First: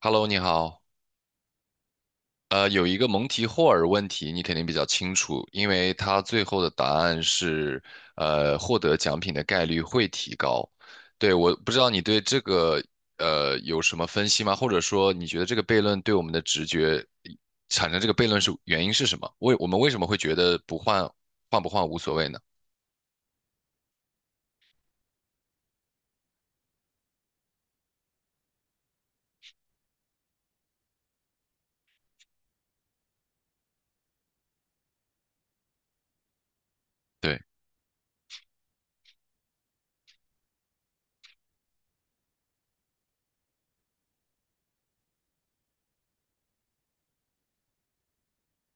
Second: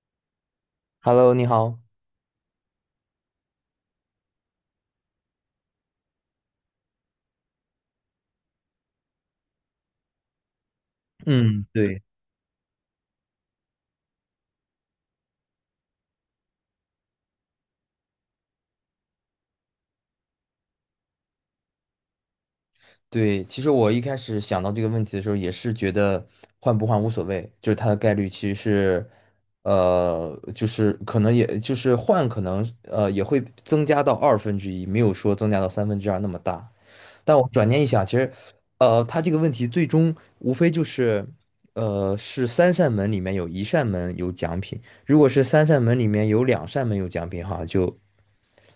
Hello，你好。Hello，你好。有一个蒙提霍尔问题，你肯定比较清楚，因为它最后的答案是，获得奖品的概率会提高。对，我嗯，不知道你对，对这个有什么分析吗？或者说，你觉得这个悖论对我们的直觉产生这个悖论是原因是什么？为我们为什么会觉得不换，换不换无所谓呢？对，其实我一开始想到这个问题的时候，也是觉得换不换无所谓，就是它的概率其实是，就是可能也就是换，可能也会增加到二分之一，没有说增加到三分之二那么大。但对，我转念一想，其实，它这个问题最终无非就是，是三扇门里面有一扇门有奖品。如果是三扇门里面有两扇门有奖品，哈，就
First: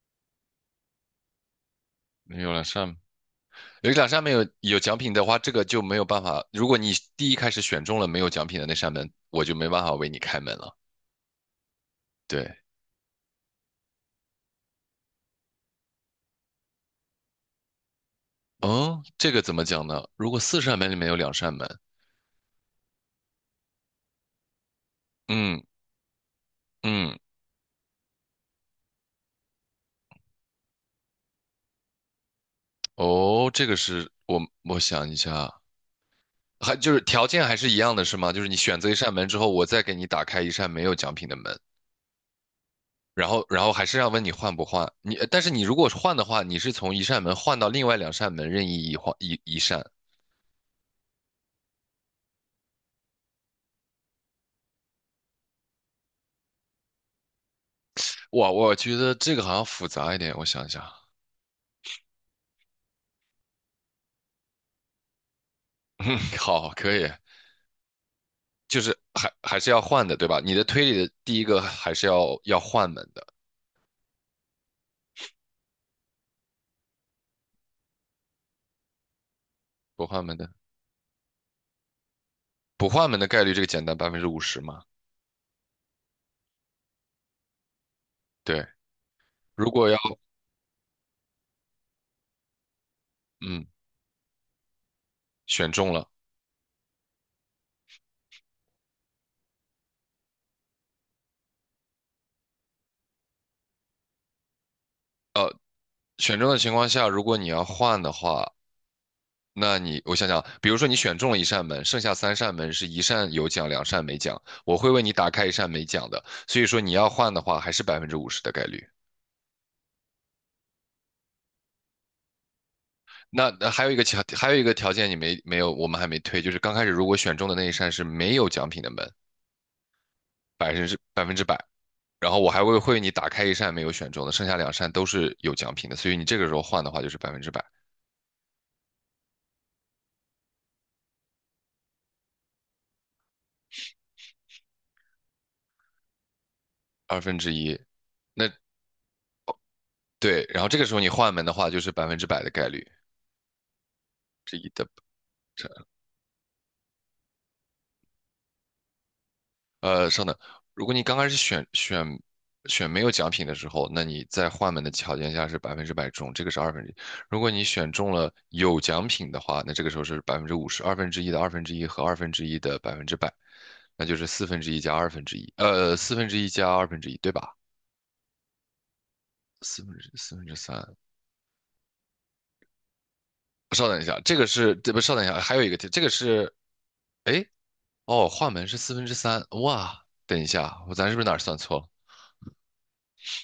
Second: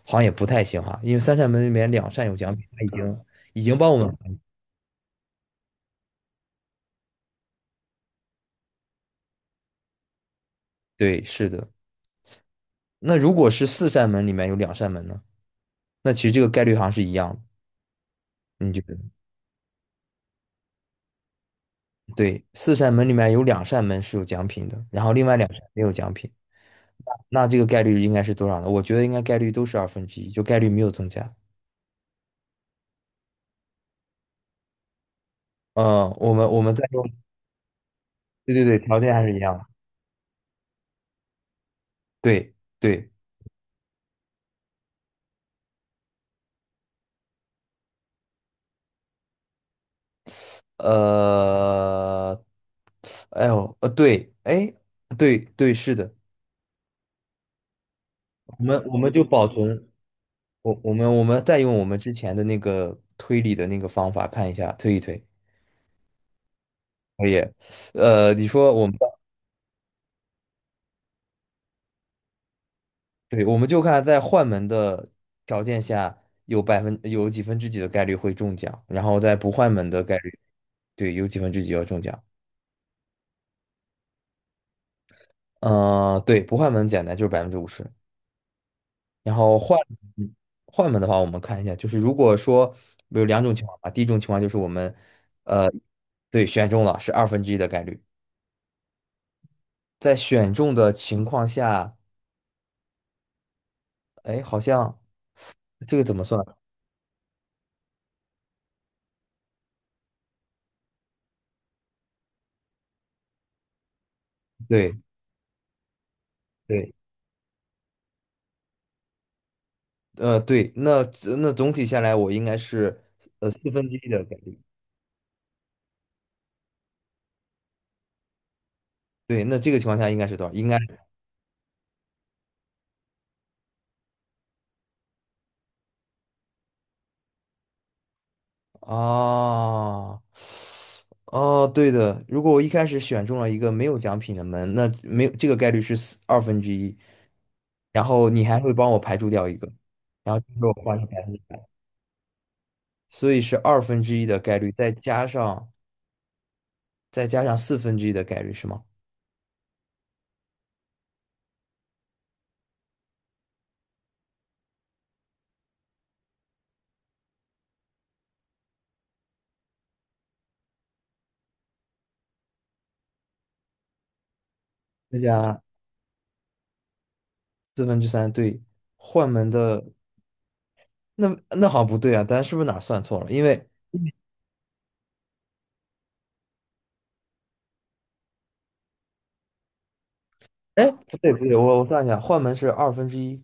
好像也不太行哈，因为三扇门里面两扇有有奖品，两它已扇，经已经帮有我两扇没们。有有奖品的话，这个就没有办法。如果你第一开始选中了没有奖品的那扇门，我就没办法为你开门了。对，是的。对，那如果是四扇门里面有两扇门呢？那其实这个概率好像是一样的。你觉得？哦，这个怎么讲呢？如果四扇门里面有两扇门，对，四扇门里面有两扇门是有奖品的，然后另外两扇嗯没有奖品，嗯，那这个概率应该是多少呢？我觉得应该概率都是二分之一，就概率没有增加。哦，这个是我想一下，嗯，我们还再就用，是条件还是一样的是吗？就是对你对对，选择一条扇件还门是之一后，样的。我再给你打开一扇没有奖品的门，对对，然后还是要问你换不换？你但是你如果换的话，你是从一扇门换到另外两扇门任意一换一一扇。呃，哎呦，对，哎，对对，是的，哇，我我们觉我们得就这个保好像复存，杂一点，我想我想，我们我们再用我们之前的那个推理的那个方法看一下，推一推，嗯，好，可以，可以。你说就我们是还还是要换的，对吧？你的推理的第一个还是要换门的，对，我们就看在换门的条件下有几分之几的概率会中奖，然后在不换门的不概换门率，的。对，有几分之几要中奖。不换门的概率这个简单，百分之五十嘛。嗯，对，不换门简单，就是百分之五十。对，然后如果要嗯换门的话，我们看一下，就是如果说有两种情嗯况吧，第一种情况就是我们呃选中了，对选中了是二分之一的概率。在选中的情况下，哎，好像这个怎么算？选中的情况下，如果你要换的话，那你我想想，比如说你选中了一扇门，剩下三扇门是一扇有奖，两扇没奖，我会对为你打开一扇没奖的，所以说你对，要换的话，还是百分之五十的概率。对，那总体下来，我应该是那四那还分有之一个一条，的概还有率。一个条件你没有，我们还没推，就是刚开始如果选中的那一扇是没有奖品的门，对，那这个情况下应该是多少？应百该分之百分之百，然后我还会你打开一扇没有选中的，剩下两扇都是有奖品的，所以你这个时候换的话就是百分之百，啊，哦，哦对的。如果我一开始选中了一个没有奖品的门，那没有这个概率是二分之一，二分之一。然后你那还会帮我排除掉一个，然后对，就然是后我这个时换候成你百分换之，门的话就是百分之百的概率。所以是二分之一的概率，再加上四分之一的概率是吗？稍等，如果你刚开始选没有奖品的时候，那你在换门的条件下是百分之百中，这个是二分之一。如果你选中了有奖品的话，那这个时候是百分之五十，二分之一的二分之一和二分之一的百分之百，那就是四分之一加二再分之一，加四分之一加二分之一，对吧？四分之三对，换门四的分之四分之三，那那好像不对啊，咱是不是哪儿算错了？因为稍等一下，这个是，这不，稍等一下，还有一个题，这个是，哎，哦，换门是四分之三，哇，等一下，哎，我咱是不不是对哪不儿对，算我错我了？算一下，换门是二分之一，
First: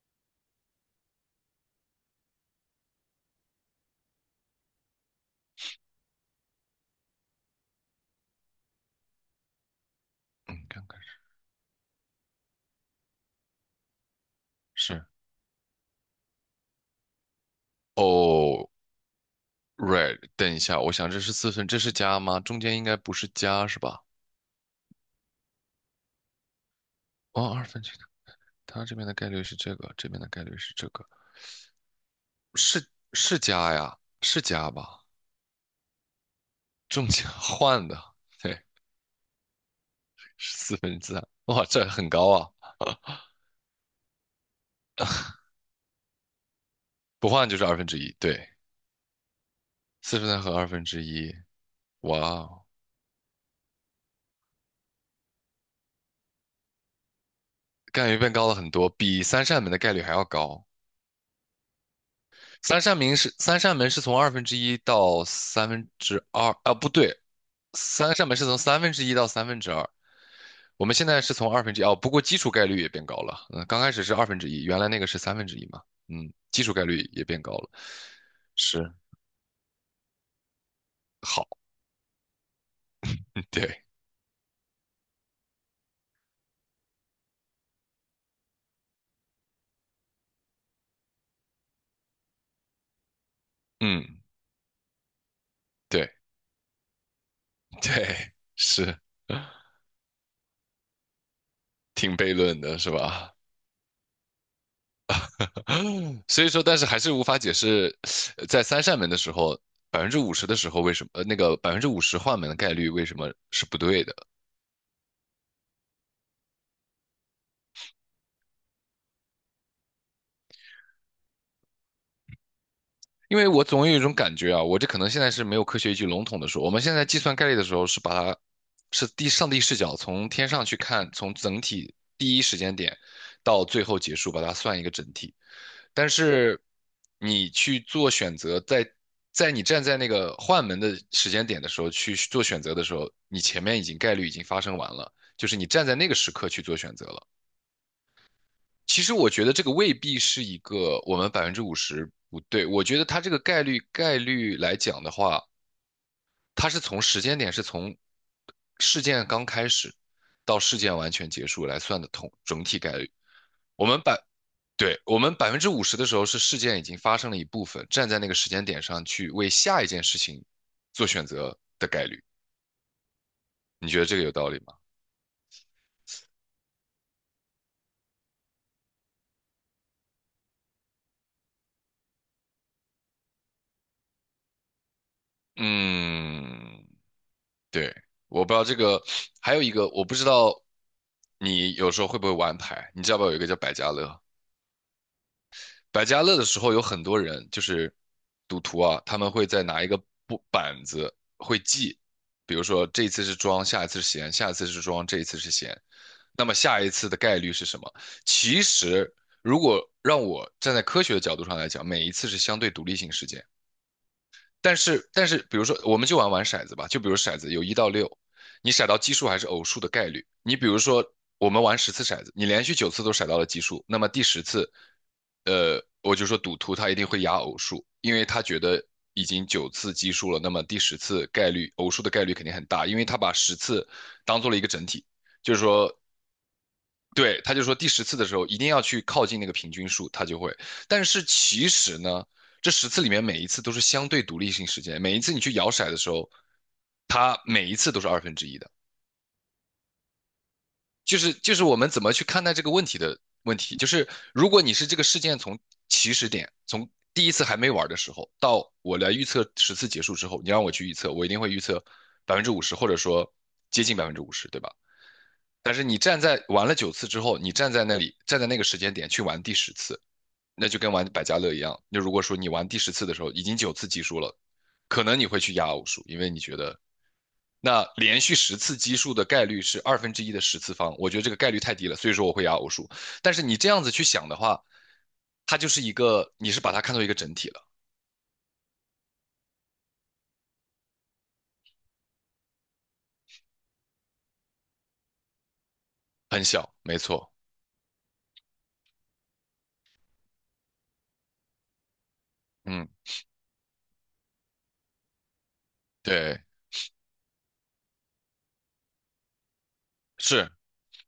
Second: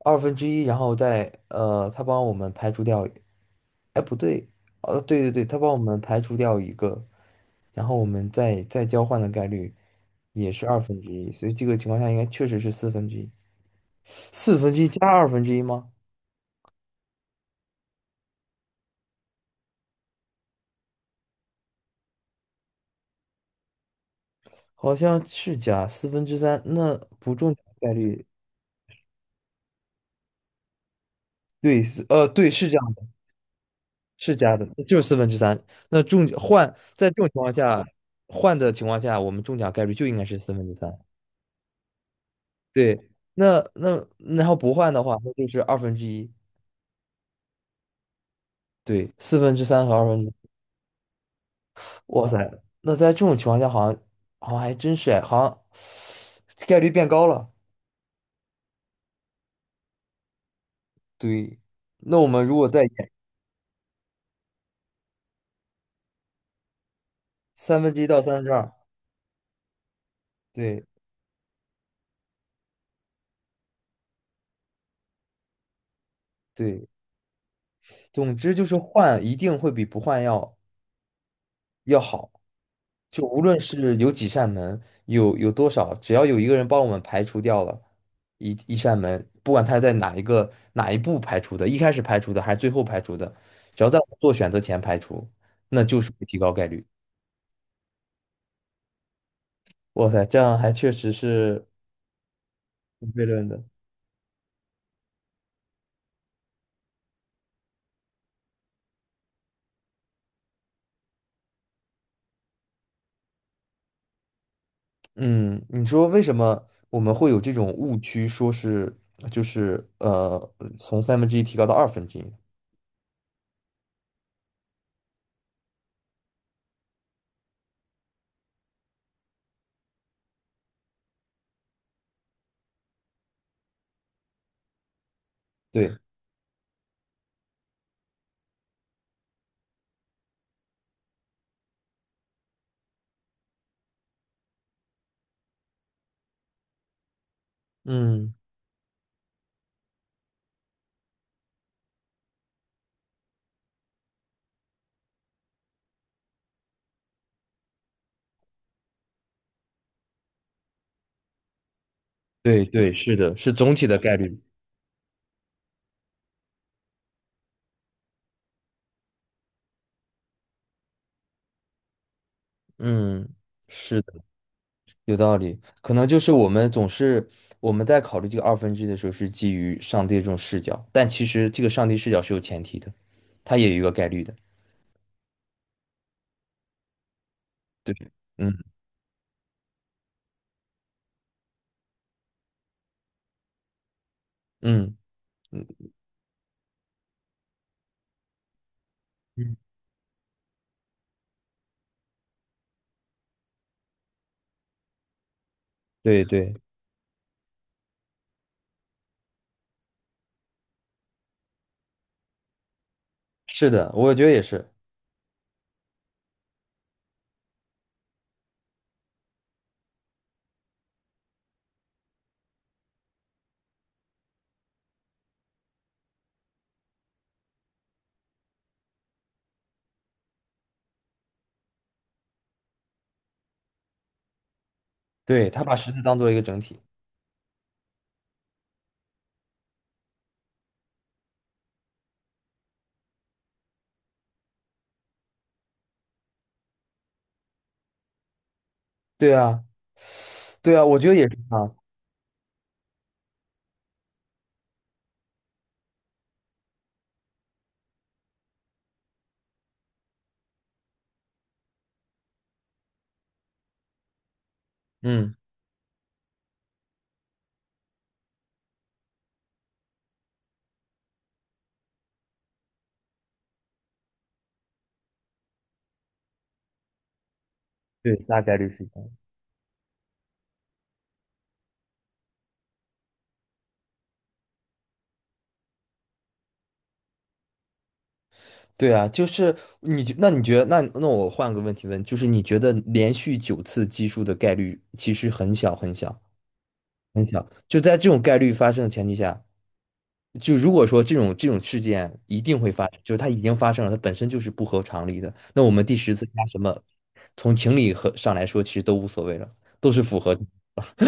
二分之一，然后再他帮我们排除掉，哎不对，对对对，他帮我们排除掉一个，然后我们再交换的概率也嗯，是二看分看之一，所以这个情况下应该确实是四分之一，四分之一是，加二分之一吗？哦，right，等一下，我想这是四分，这是加吗？中间应该不是加是吧？好像是加四分之三，那不哦，中奖二分概之一，率它这边的概率是这个，这边的概率是这个，对是这是样。是加呀，是是加的，加就吧？是四分之三。那中换中在这种间情况下，换的，换对，的情况下，我们中奖概率就应该是四是分之四三。分之三，哇，这很高啊，对，那然后不换的话，那就是二分之一。不换就是二分之一，对，对，四分之三和二分四之分之三一，和二分之一，哇哇塞，哦。那在这种情况下，好像还真是哎，好像概率变高了。概率变高了很多，比三扇门的概率还要高。对，那我们如果再三扇演门是三扇门是从二分之一到三分之二啊，不对，三分之一三到扇三门分是之从二，三分之一到三分之二。我对们现在是从二分之一哦，不过基础概率也变高了。嗯，刚开始是二分之一，原来那个是三分之一嘛。嗯，基础概对，率也变高了。总之就是是，换一定会比不换要好，要好。就无论对，是有几扇门，有多少，只要有一个人帮我们排除掉了一扇门，不管他是在哪一步排除的，一开始排除的还是最后排除的，只要在我们嗯，做选择前排除，那就对。 是会提高概率。对，是，哇塞，这样还确实是挺悖论的，是有悖吧？论的。所以说，但是还是无法解释，在三扇门的时候，百分之五十的时候为什么，那个百分之五十换门的概率为什么是不对的？嗯，你说为什么我们会有这种误区，说是就是从三分之一提高到二分之一？因为我总有一种感觉啊，我这可能现在是没有科学依据，笼统的说，我们现在计算概率的时候是把它是第上帝视角，从天上去看，从整体第一时间点到最后结束，把它算一个整体。对，但是你去做选择，在你站在那个换门的时间点的时候去做选择的时候，你前面已经概率已经发生完了，就是你站在那个时刻去做选择了。嗯，其实我觉得这个未必是一个我们百分之五十不对，我觉得它这个概率概率来讲的话，它是从时间点是从事件刚开始到事件完全结束来算的统整对体对，概率。是的，是总我体的们概百，率。对，我们百分之五十的时候是事件已经发生了一部分，站在那个时间点上去为下一件事情做选择的概率。嗯，你觉是得的，这个有道理吗？有道理。可能就是我们在考虑这个二分之一的时候，是基于上帝这种视角，但其实这个上帝视角是有前提的，它也有一个概率的。嗯，对，我不知嗯道这个，还有一个我不知道，你有时候会不会玩牌？你知道不知道有一个叫百家乐？嗯嗯百家乐的时候有很多人就是赌徒啊，他们会嗯，在拿一个布板子会记，比如说这一次是庄，下一次是闲，下一次是庄，这一次是闲，对那对，么下一次的概率是什么？其实如果让我站在科学的角度上来讲，每一次是相对独立性事件。是的，我觉得也是。但是但是，比如说，我们就玩玩骰子吧，就比如骰子有一到六，你骰到奇数还是偶数的概率。你比如说，我们玩十次骰子，你连续九次都骰到了奇数，那么第十次，我就说赌徒他一定会压偶数，因为他觉得已经九次奇数了，那么第十次概率偶数的概率肯定很大，因为他把十次当做了一个整体，对，就是他把十说字当做一个整体。对，他就说第十次的时候一定要去靠近那个平均数，他就会。但是其实呢，这十次里面每一次都是相对独立性事件，每一次你去摇骰的时候，它每一次都是二分之一的。对啊，对啊，我觉得就也是是就是啊。我们怎么去看待这个问题的问题，就是如果你是这个事件从起始点，从第一次还没玩的时候到我来预测十次结束之后，你让我去预测，我一定会预测百分之五十，或者说接近百分之五十，对吧？嗯，但是你站在玩了九次之后，你站在那里，站在那个时间点去玩第十次，那就跟玩百家乐一样。就如果说你玩第十次的时候已经九次奇数了，可能你会去压偶数，因为你觉得那对，连续大概十率次是奇这样。数的概率是二分之一的十次方，我觉得这个概率太低了，所以说我会压偶数。但是你这样子去想的话，它就是一个，你是把它看作一个整体了，对啊，就是那你觉得，那我换个问题问，就是你觉得连续九次奇数的概率其实很小很小。很小，没很错，小，就在这种概率发生的前提下，就如果说这种事件一定会发嗯，生，就是它已经发生了，它本身就是不合常理的，那我们第十次对，加什么，从情理和上来说，其实都无所谓了，都是符合。是。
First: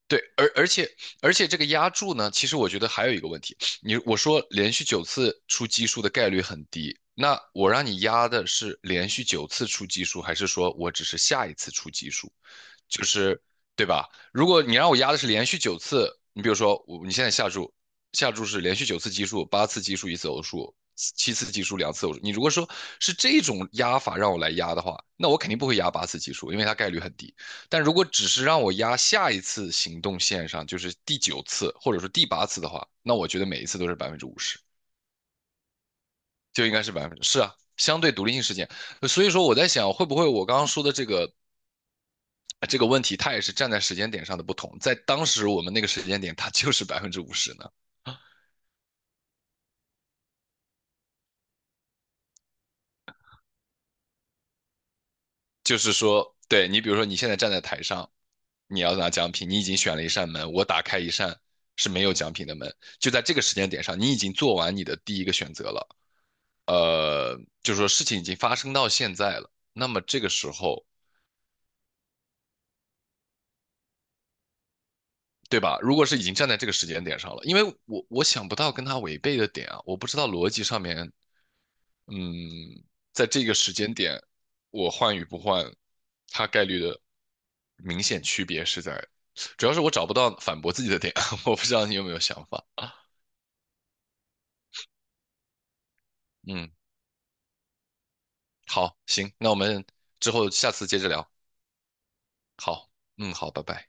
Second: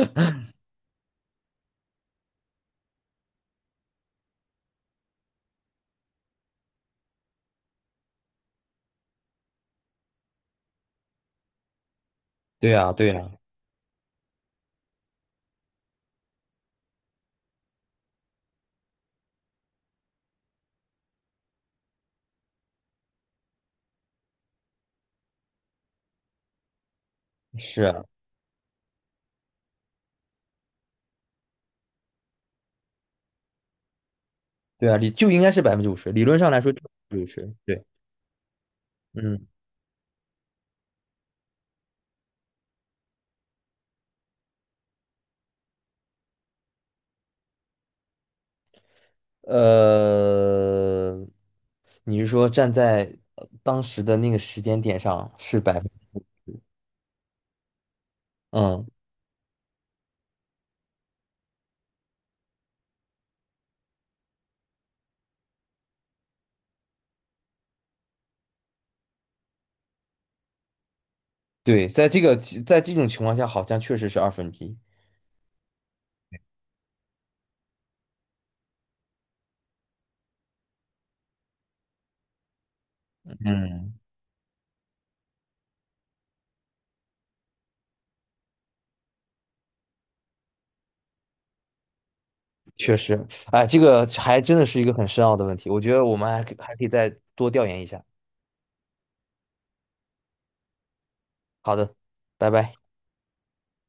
对，而且这个压注呢，其实我觉得还有一个问题，你我说连续九次出奇数的概率很低，那我让你压的是连续九次出奇数，还是说我只是下一次出奇数？对啊，就对啊，是对吧？如果你让我压的是连续九次，你比如说我你现在下注，下注是连续九次奇数，八次奇数一次偶数，七次奇数两次偶数。你如果说是这种压法让我来压的话，那我肯定不会压八次奇数，因为它概率很低。但是如啊，果只是让我压下一次行动线上，就是第九次或者说第八次的话，那我觉得每一次都是百分之五十，对啊，就应该是百分之五十，理论上来就说应就该是百是百分分之，之五是啊，十，对，相对独立性事件。所以说嗯，我在想，会不会我刚刚说的这个这个问题它也是站在时间点上的不同，在当时我们那个时间点，它就是百分之五十呢。呃，你是说站在当时的那个时间点上是百就分，是说，对你比如说你现在站在台上，你嗯，要拿奖品，你已经选了一扇门，我打开一扇是没有奖品的门，就在这个时间点上，你已经做完你的第一个选择了。就是说事情已经发生到现在了，那么这个时候，对，在这种情况下，好像确实是二分之一，对吧？如果是已经站在这个时间点上了，因为我想不到跟他违背的点啊，我不知道逻辑上面嗯，在这个时间嗯。点，我换与不换，它概率的明显区别是在，主要是我找不到反驳自己的点，我不知道你有没有想法。确实，哎，这个还真的是一个很深奥的问题，我觉得我们还可嗯，还可以再多调研一下。好，行，那我们之后下次接着聊。好的，拜拜。好，嗯，好，拜拜。